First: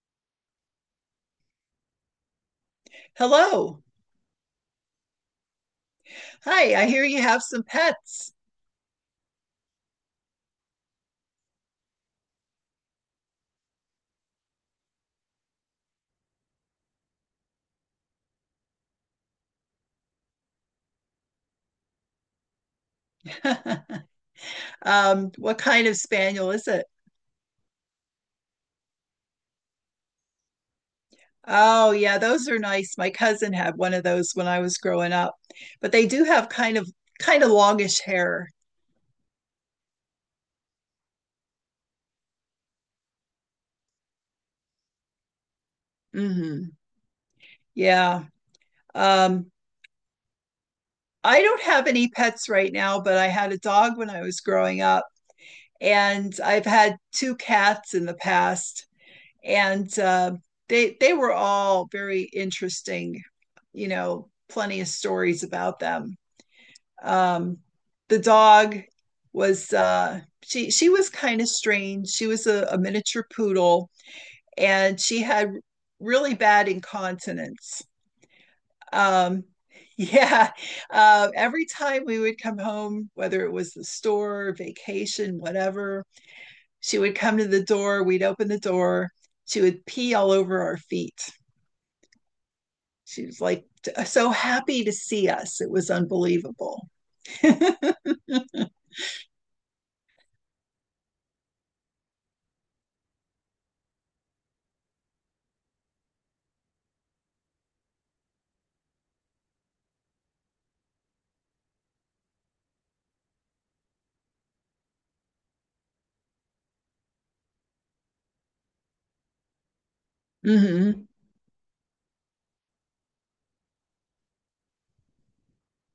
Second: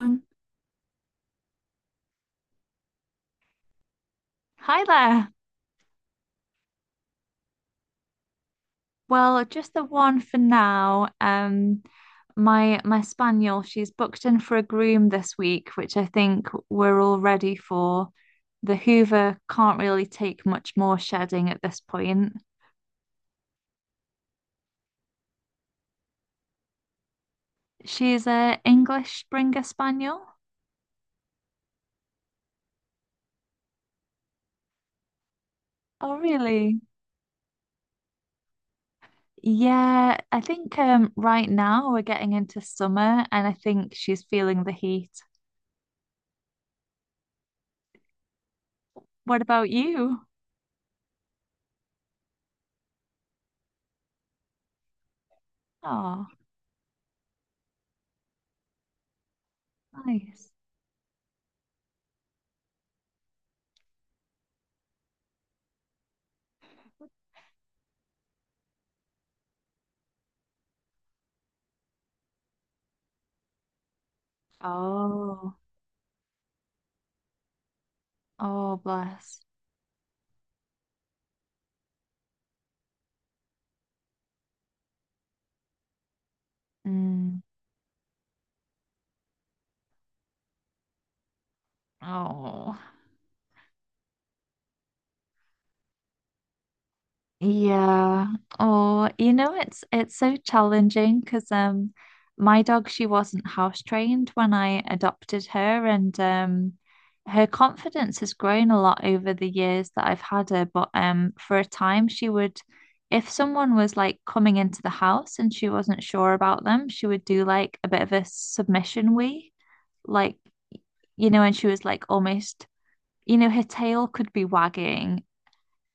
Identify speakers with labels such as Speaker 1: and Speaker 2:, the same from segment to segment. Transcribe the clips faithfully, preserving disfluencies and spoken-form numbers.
Speaker 1: Um,
Speaker 2: Hello.
Speaker 1: Hi there.
Speaker 2: Hi, I hear you have some pets.
Speaker 1: Well, just the one for now. Um, my my spaniel, she's booked in for a groom this week, which I think we're all ready for. The Hoover can't really take much more shedding at this point.
Speaker 2: Um, what kind of spaniel is it?
Speaker 1: She's a English Springer Spaniel.
Speaker 2: Oh, yeah, those are nice. My cousin had one of those when I was growing up. But they
Speaker 1: Oh,
Speaker 2: do have kind
Speaker 1: really?
Speaker 2: of kind of longish hair.
Speaker 1: Yeah, I think, um, right now we're getting into summer, and I think she's feeling the heat.
Speaker 2: hmm Yeah.
Speaker 1: What
Speaker 2: Um,
Speaker 1: about you?
Speaker 2: I don't have any pets right now, but I had a dog when I was growing up,
Speaker 1: Oh,
Speaker 2: and I've had two cats in the past, and uh,
Speaker 1: nice.
Speaker 2: they they were all very interesting, you know, plenty of stories about them. um, the dog was uh, she she was kind of strange. She was a, a miniature poodle, and she had
Speaker 1: Oh.
Speaker 2: really bad incontinence.
Speaker 1: Oh, bless.
Speaker 2: Um, yeah, uh, every time we would come home, whether it was the store, vacation, whatever, she would come
Speaker 1: Mm.
Speaker 2: to the door. We'd open the door. She would pee all over our feet.
Speaker 1: Oh,
Speaker 2: She was like t- so happy to see us. It was unbelievable.
Speaker 1: yeah. Oh, you know, it's it's so challenging because um, my dog she wasn't house trained when I adopted her, and um, her confidence has grown a lot over the years that I've had her. But um, for a time, she would, if someone was like coming into the house and she wasn't sure about them, she would do like a bit of a submission wee, like
Speaker 2: hmm
Speaker 1: you know, and she was like almost you know, her tail could be wagging,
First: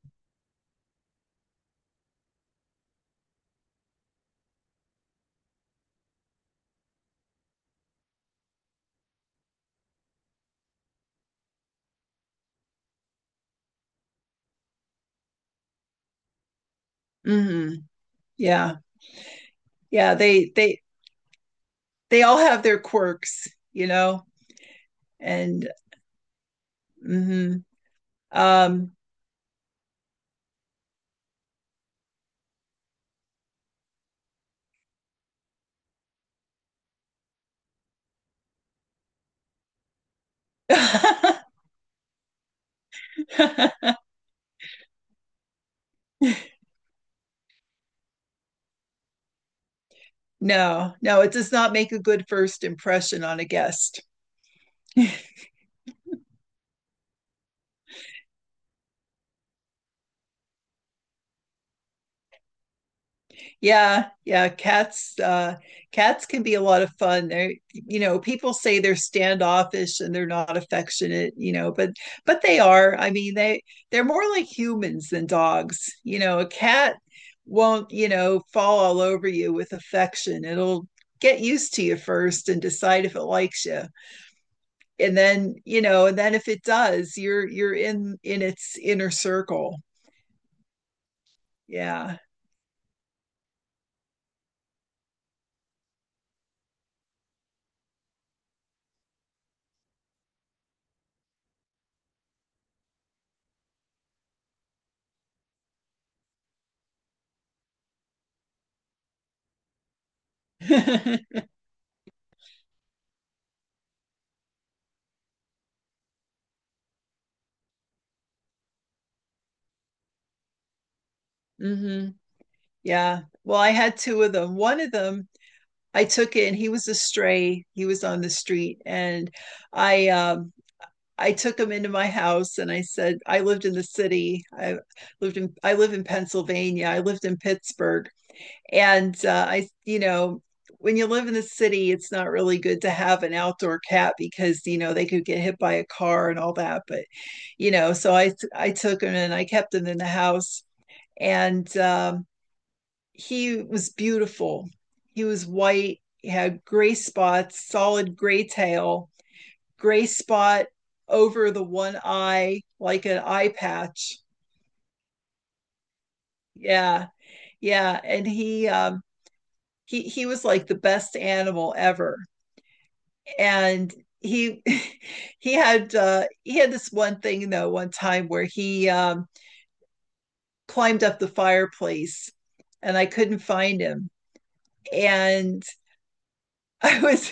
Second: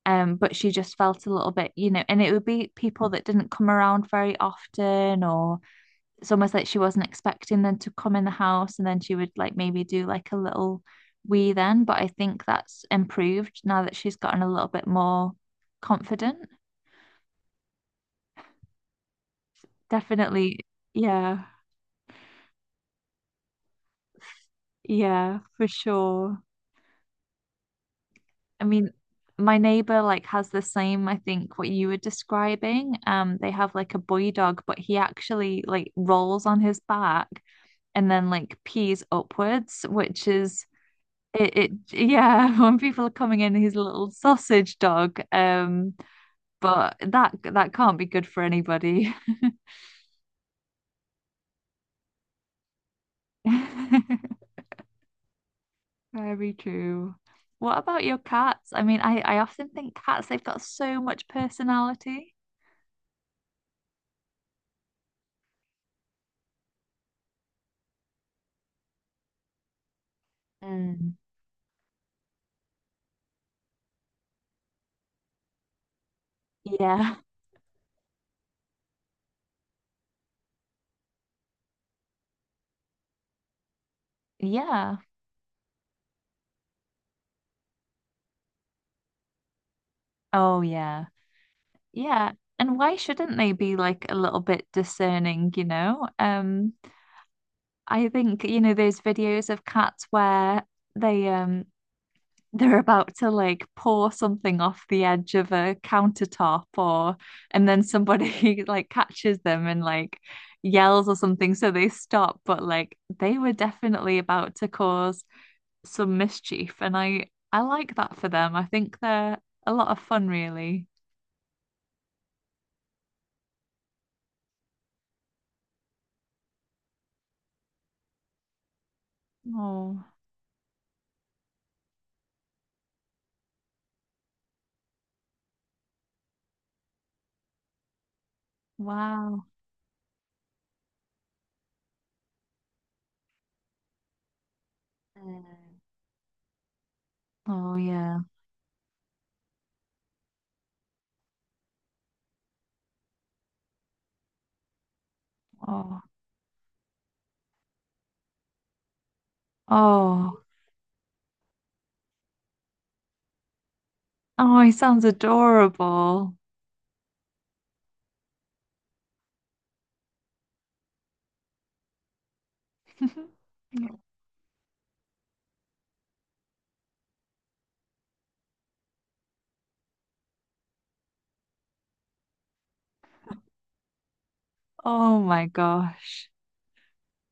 Speaker 1: um, but she just felt a little bit, you know, and it would be people that didn't come around very often, or it's almost like she wasn't expecting them to come in the house, and then she would like maybe do like a little wee then. But I think that's improved now that she's gotten a little bit more confident.
Speaker 2: hmm Yeah. Yeah. They
Speaker 1: Definitely,
Speaker 2: they
Speaker 1: yeah,
Speaker 2: they all have their quirks, you know,
Speaker 1: yeah, for
Speaker 2: and
Speaker 1: sure.
Speaker 2: hmm
Speaker 1: I mean,
Speaker 2: um
Speaker 1: my neighbor like has the same, I think, what you were describing. Um, they have like a boy dog, but he actually like rolls on his back and then like pees upwards, which is it, it yeah, when people are coming in, he's a little sausage dog. Um, but that that can't be good for anybody.
Speaker 2: no, no, it does not make a good first impression on a guest.
Speaker 1: Very true. What about your cats? I mean, I, I often think cats, they've got so much personality.
Speaker 2: Yeah, yeah, cats uh cats can be a lot of fun. They're, you know, people say they're standoffish and they're not
Speaker 1: Mm.
Speaker 2: affectionate, you know, but but they are. I mean, they they're more like humans than dogs. You know, a cat
Speaker 1: Yeah.
Speaker 2: won't, you know, fall all over you with affection. It'll get used to you first and decide if it likes you.
Speaker 1: Yeah.
Speaker 2: And then, you know, and then if it does, you're you're in in its inner circle.
Speaker 1: Oh yeah.
Speaker 2: Yeah.
Speaker 1: Yeah. And why shouldn't they be like a little bit discerning, you know? Um, I think, you know, those videos of cats where they um they're about to like pour something off the edge of a countertop or and then somebody like catches them and like yells or something so they stop, but like they were definitely about to cause some mischief and I I like that for them. I think they're a lot of fun really.
Speaker 2: hmm Yeah. Well, I had two of them. One of them, I took in. He was a stray. He was on the street, and
Speaker 1: Oh.
Speaker 2: I um, I took him into my house, and I said I lived in the city. I lived in I live in Pennsylvania. I lived in Pittsburgh, and uh,
Speaker 1: Wow.
Speaker 2: I, you know, when you live in the city, it's not really good to have an outdoor cat because you know they could get hit by
Speaker 1: Mm.
Speaker 2: a car and all that. But you
Speaker 1: Oh,
Speaker 2: know, so
Speaker 1: yeah.
Speaker 2: I I took him and I kept him in the house, and um, he was beautiful. He was white,
Speaker 1: Oh,
Speaker 2: he had gray spots, solid gray tail, gray
Speaker 1: oh,
Speaker 2: spot over the one eye, like an eye patch.
Speaker 1: oh, he sounds adorable.
Speaker 2: Yeah, yeah. And he um he he was like the best animal ever. And he he had uh he had this one thing though one time where he um climbed up the fireplace and I couldn't find him.
Speaker 1: Oh my
Speaker 2: And
Speaker 1: gosh.
Speaker 2: I was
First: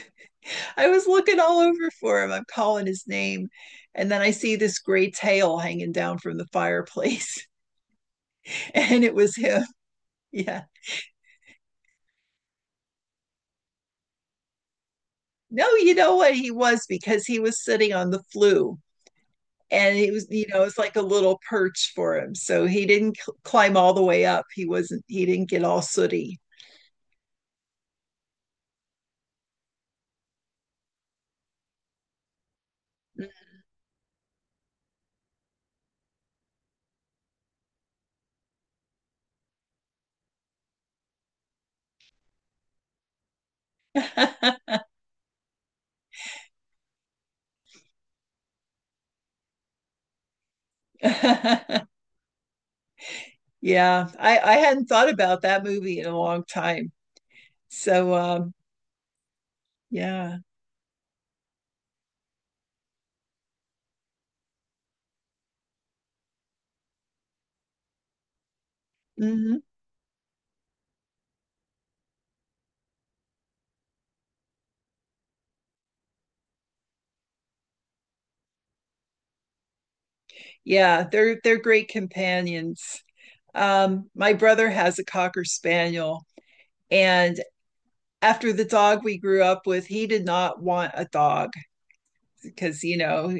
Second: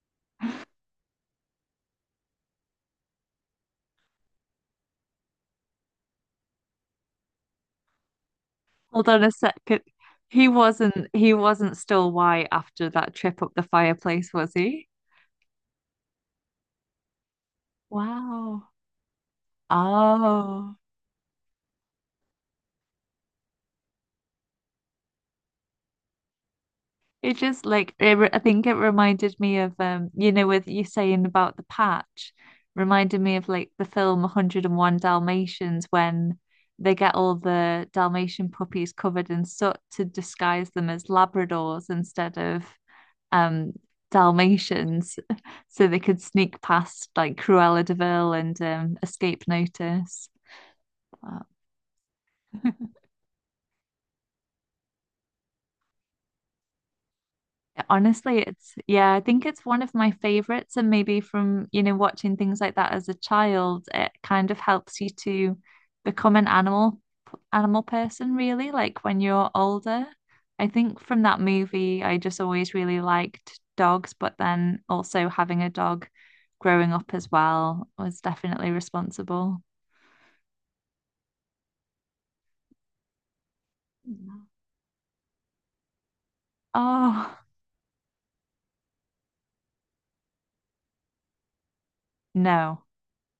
Speaker 2: I was looking all over for him. I'm calling his name. And then I see this gray tail hanging down from the fireplace. And
Speaker 1: Hold
Speaker 2: it
Speaker 1: on a
Speaker 2: was him.
Speaker 1: second. He
Speaker 2: Yeah.
Speaker 1: wasn't he wasn't still white after that trip up the fireplace, was he?
Speaker 2: No, you know what, he was, because he was sitting on the
Speaker 1: Wow.
Speaker 2: flue and it was, you know,
Speaker 1: Oh.
Speaker 2: it's like a little perch for him. So he didn't cl- climb all the way up. He wasn't, he didn't get all sooty.
Speaker 1: It just like it, re- I think it reminded me of um you know with you saying about the patch reminded me of like the film one hundred and one Dalmatians when they get all the Dalmatian puppies covered in soot to disguise them as Labradors instead of um Dalmatians so they could sneak past like Cruella de Vil and um, escape notice. Wow.
Speaker 2: Yeah. I, I hadn't thought about that movie in a long time. So,
Speaker 1: Honestly,
Speaker 2: um,
Speaker 1: it's yeah, I think it's one of my
Speaker 2: yeah.
Speaker 1: favorites, and maybe from you know watching things like that as a child, it kind of helps you to become an animal animal person, really, like when you're
Speaker 2: hmm
Speaker 1: older. I think from that movie, I just always really liked dogs, but then also having a dog growing up as well was definitely responsible.
Speaker 2: Yeah. They're, they're great companions. Um, my
Speaker 1: No.
Speaker 2: brother has a Cocker Spaniel,
Speaker 1: Oh,
Speaker 2: and after the dog we grew up with, he did not want a dog because,
Speaker 1: no.
Speaker 2: you know,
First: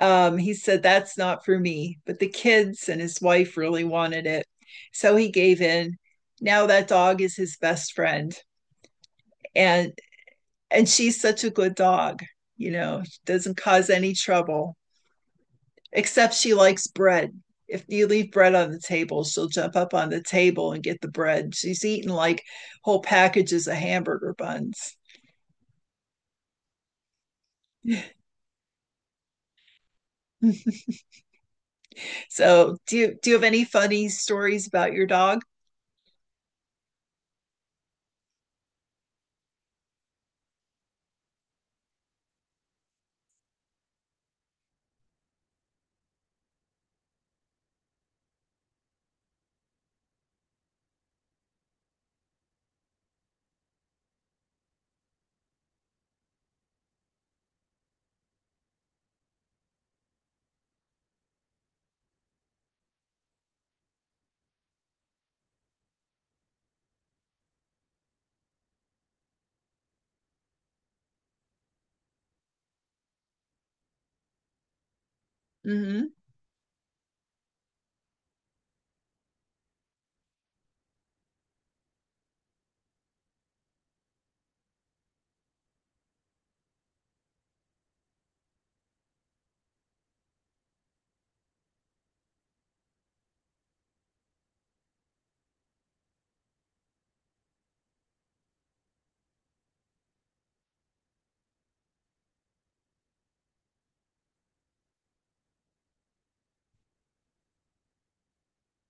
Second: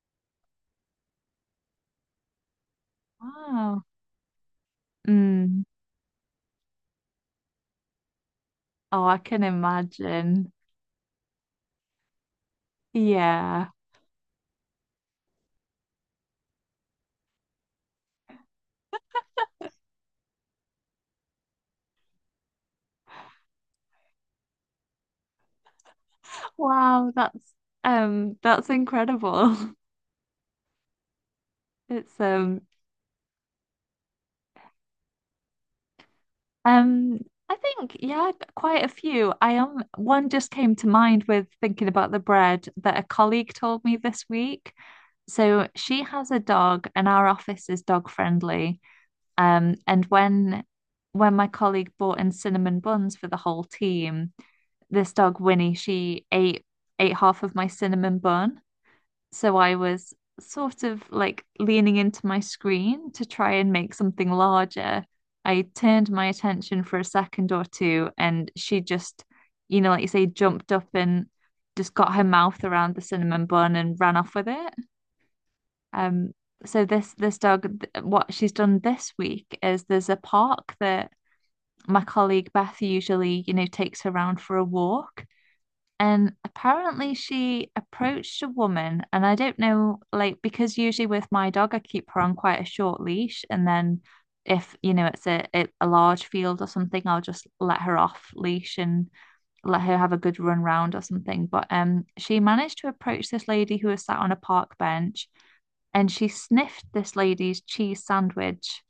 Speaker 2: um, he said, that's not for me. But the kids and his wife
Speaker 1: Wow.
Speaker 2: really wanted it. So he gave
Speaker 1: Mm.
Speaker 2: in. Now that dog is his best friend.
Speaker 1: Oh, I can
Speaker 2: And
Speaker 1: imagine.
Speaker 2: and she's such a good dog, you know, doesn't
Speaker 1: Yeah.
Speaker 2: cause any trouble, except she likes bread. If you leave bread on the table, she'll jump up on the table and get the bread. She's eaten like whole packages of hamburger buns.
Speaker 1: Wow, that's um that's incredible. It's um
Speaker 2: So, do you do you have any funny stories about your dog?
Speaker 1: um I think yeah, g- quite a few. I am one just came to mind with thinking about the bread that a colleague told me this week. So she has a dog and our office is dog friendly. Um and when when my colleague bought in cinnamon buns for the whole team, this dog Winnie, she ate ate half of my cinnamon bun. So I was sort of like leaning into my screen to try and make something larger. I turned my attention for a second or two, and she just, you know, like you say, jumped up and just got her mouth around the cinnamon bun and ran off with it.
Speaker 2: Mm-hmm.
Speaker 1: Um, so this this dog, th- what she's done this week is there's a park that my colleague Beth usually, you know, takes her around for a walk. And apparently she approached a woman, and I don't know, like, because usually with my dog, I keep her on quite a short leash, and then if, you know, it's a, a a large field or something, I'll just let her off leash and let her have a good run round or something. But um, she managed to approach this lady who was sat on a park bench, and she sniffed this lady's cheese sandwich.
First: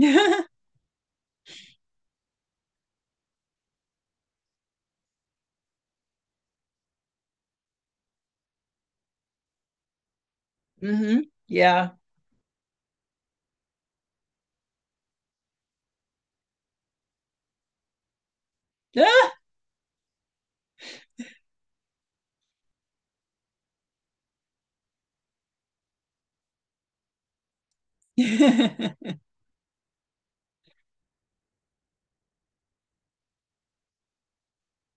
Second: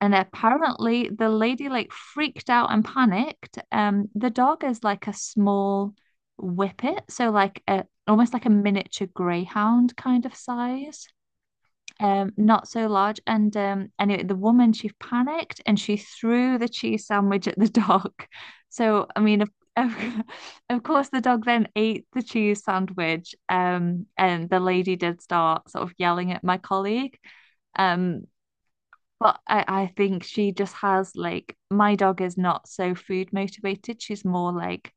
Speaker 1: And apparently the lady like freaked out and panicked. Um, the dog is like a small whippet, so like a almost like a miniature greyhound kind of size.
Speaker 2: Mm-hmm. Yeah.
Speaker 1: Um, not so large. And um, anyway, the woman she panicked and she threw the cheese sandwich at the dog. So I mean, of, of, of course, the dog then ate the cheese sandwich. Um, and the lady did start sort of yelling at my colleague. Um, but I, I think she just has like my dog is not so food motivated. She's more like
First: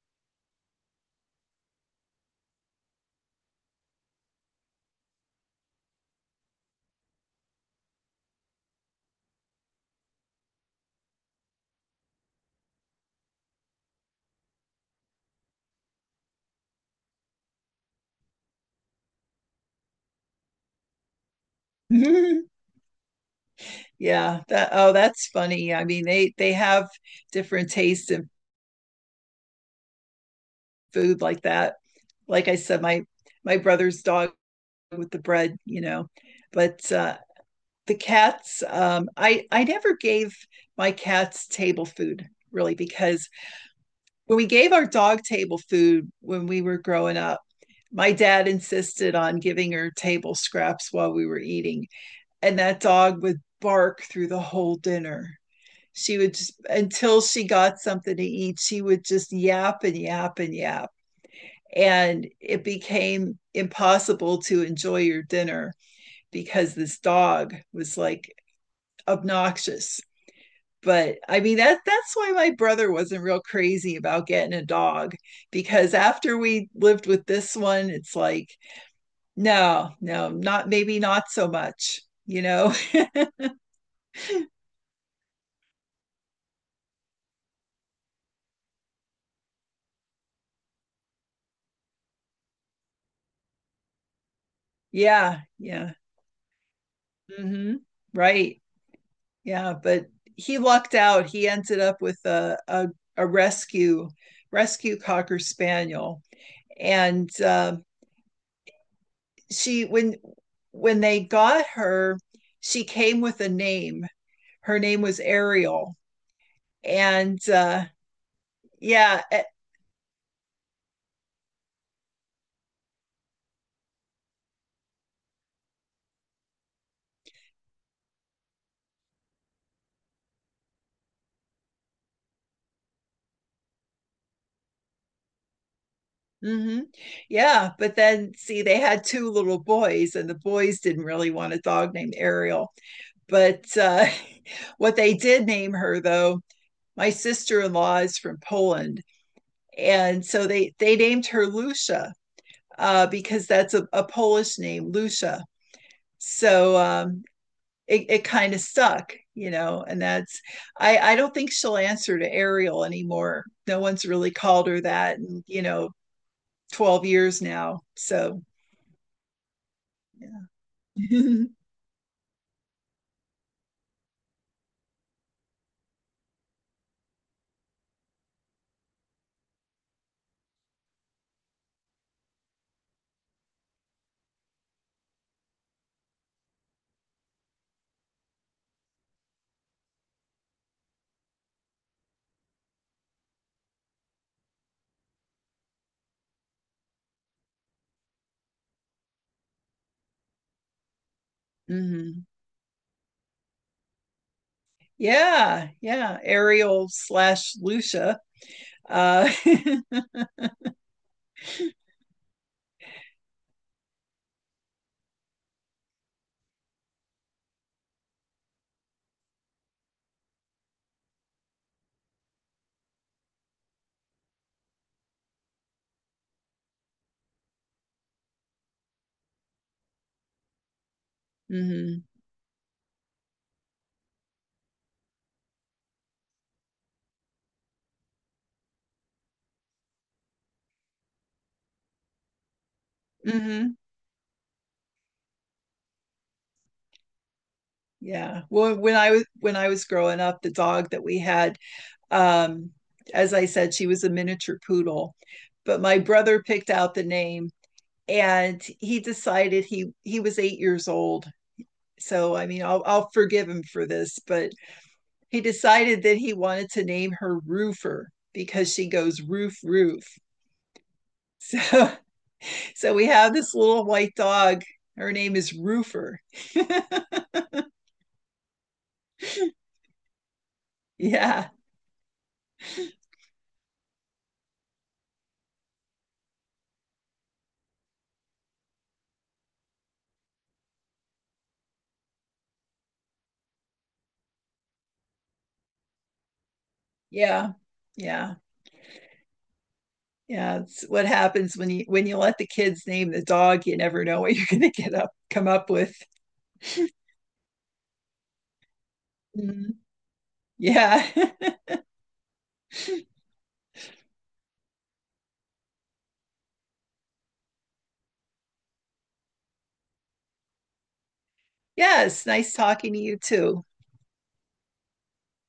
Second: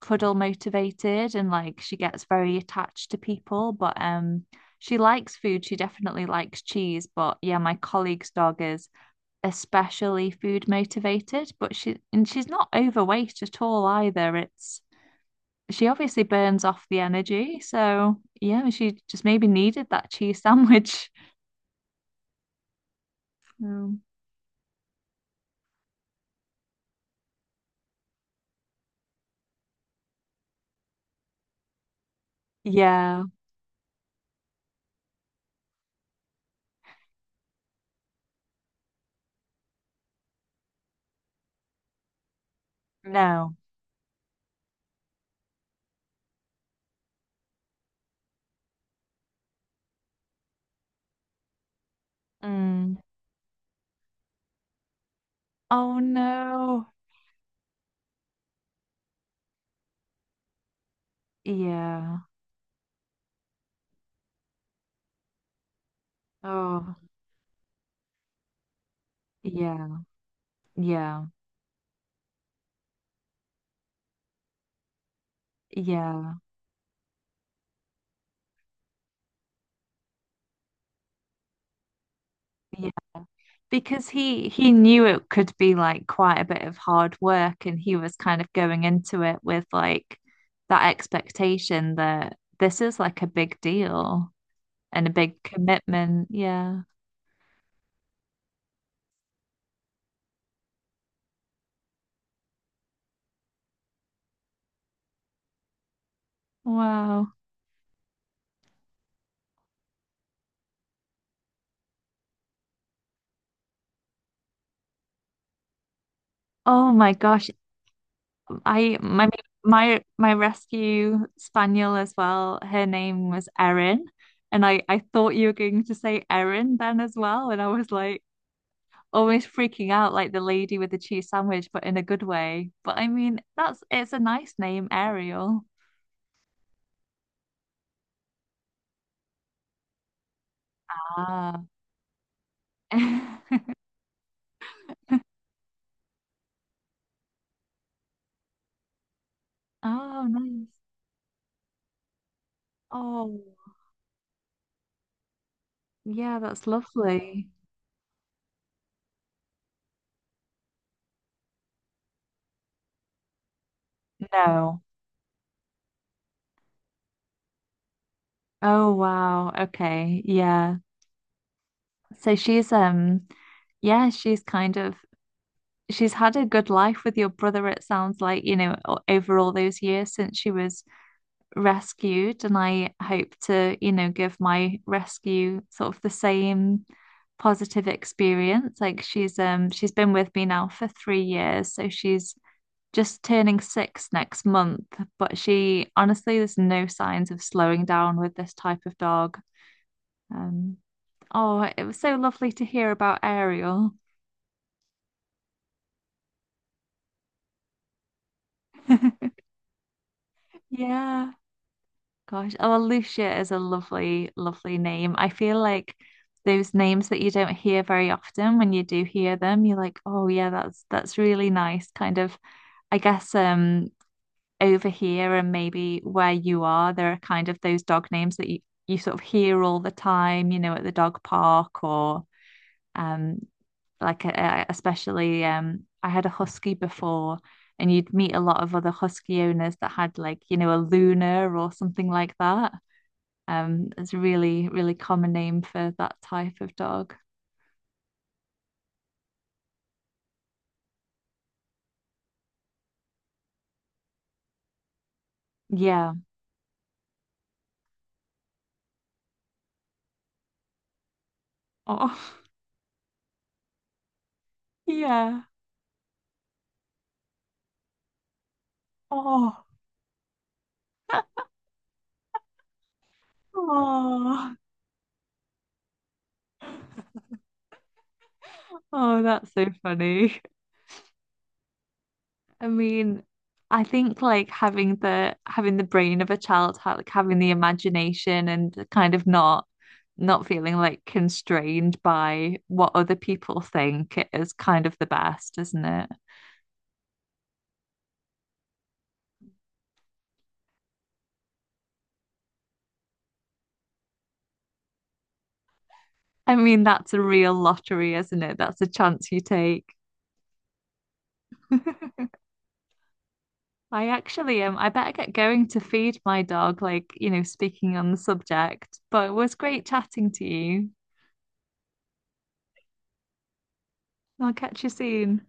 Speaker 1: cuddle motivated and like she gets very attached to people. But um she likes food. She definitely likes cheese. But yeah, my colleague's dog is especially food motivated, but she and she's not overweight at all either. It's She obviously burns off the energy. So yeah, she just maybe needed that cheese sandwich. Um,
Speaker 2: Yeah. That, oh, that's funny. I mean, they they have different tastes in food like that. Like I said, my
Speaker 1: yeah,
Speaker 2: my brother's dog with the bread, you know. But uh, the cats um, i i never gave my cats table food really, because
Speaker 1: no.
Speaker 2: when we gave our dog table food when we were growing up, my dad insisted on giving her table scraps while we were eating, and that
Speaker 1: Mm.
Speaker 2: dog would bark through the whole dinner.
Speaker 1: Oh
Speaker 2: She would just,
Speaker 1: no.
Speaker 2: until she got something to eat, she would just yap and yap and yap, and
Speaker 1: Yeah.
Speaker 2: it became impossible to enjoy your dinner, because
Speaker 1: Oh,
Speaker 2: this dog was like
Speaker 1: yeah.
Speaker 2: obnoxious. But
Speaker 1: Yeah.
Speaker 2: I mean, that that's why my brother wasn't real crazy about getting a dog, because
Speaker 1: Yeah.
Speaker 2: after we lived with this one, it's like, no, no, not maybe not so much, you know.
Speaker 1: Yeah. Because he he knew it could be like quite a bit of hard work and he was kind of going into it with like that expectation that this is like a big deal and a big
Speaker 2: Yeah, yeah.
Speaker 1: commitment. Yeah.
Speaker 2: hmm right. Yeah. But he lucked out. He ended up with a a, a rescue rescue cocker spaniel. And
Speaker 1: Wow.
Speaker 2: uh, she, when when they got her, she came with a name. Her name was Ariel.
Speaker 1: Oh my
Speaker 2: And
Speaker 1: gosh.
Speaker 2: uh
Speaker 1: I
Speaker 2: yeah,
Speaker 1: my
Speaker 2: eh,
Speaker 1: my my rescue spaniel as well. Her name was Erin, and I I thought you were going to say Erin then as well, and I was like almost freaking out like the lady with the cheese sandwich, but in a good way. But I mean, that's it's a nice name, Ariel.
Speaker 2: mhm. Yeah, but then see they had two little boys and the boys didn't really want a
Speaker 1: Ah.
Speaker 2: dog named ariel. But uh what they did name her though, my sister-in-law is from poland, and
Speaker 1: Oh,
Speaker 2: so
Speaker 1: nice.
Speaker 2: they they named her lucia, uh
Speaker 1: Oh,
Speaker 2: because that's a, a polish name, lucia.
Speaker 1: yeah, that's
Speaker 2: So um
Speaker 1: lovely.
Speaker 2: it, it kind of stuck, you know, and that's, I, I don't think she'll answer to Ariel anymore. No one's really called her
Speaker 1: No.
Speaker 2: that. And, you know, twelve years now. So,
Speaker 1: Oh, wow. Okay. Yeah.
Speaker 2: yeah.
Speaker 1: So she's um yeah, she's kind of she's had a good life with your brother, it sounds like, you know, over all those years since she was rescued. And I hope to, you know, give my rescue sort of the same positive experience. Like she's um she's been with me now for three years, so she's just turning six next month. But she honestly, there's no signs of slowing down with this type of dog. Um, oh, it was so
Speaker 2: hmm
Speaker 1: lovely to hear about Ariel.
Speaker 2: Yeah, yeah. Ariel slash Lucia. Uh,
Speaker 1: Yeah. Gosh, oh, Lucia is a lovely, lovely name. I feel like those names that you don't hear very often, when you do hear them, you're like, oh yeah, that's that's really nice. Kind of, I guess, um, over here and maybe where you are, there are kind of those dog names that you, you sort of hear all the time, you know, at the dog park
Speaker 2: hmm
Speaker 1: or um, like uh, uh, especially um, I had a husky before. And you'd meet a lot of other husky owners that had like, you know, a Luna or something like that.
Speaker 2: hmm
Speaker 1: Um, it's a really, really common name for that type of dog.
Speaker 2: Yeah. Well, when I was when I was growing up, the dog that we had, um, as I said, she was a miniature poodle, but my
Speaker 1: Yeah.
Speaker 2: brother picked out the name, and he decided he he was eight years old. So
Speaker 1: Oh,
Speaker 2: I mean, I'll I'll forgive him for this, but he
Speaker 1: yeah.
Speaker 2: decided that he wanted to name her Roofer because she goes roof,
Speaker 1: Oh,
Speaker 2: roof. So, so we have this little white
Speaker 1: oh,
Speaker 2: dog. Her name is Roofer.
Speaker 1: oh, that's so funny.
Speaker 2: Yeah,
Speaker 1: I mean, I think like having the having the brain of a child, ha- like having the imagination and kind of not not feeling like constrained by what other people think is kind of the best, isn't it?
Speaker 2: yeah, yeah, yeah. It's what happens when you when you let the kids name the dog. You never know what you're going to get up come up with.
Speaker 1: I mean, that's a real lottery, isn't it? That's a chance you
Speaker 2: Mm,
Speaker 1: take.
Speaker 2: yeah,
Speaker 1: I actually um I better get going to feed my dog, like, you know, speaking on the subject. But it was great chatting to you.
Speaker 2: yes. Nice talking to you too.
Speaker 1: I'll catch you soon.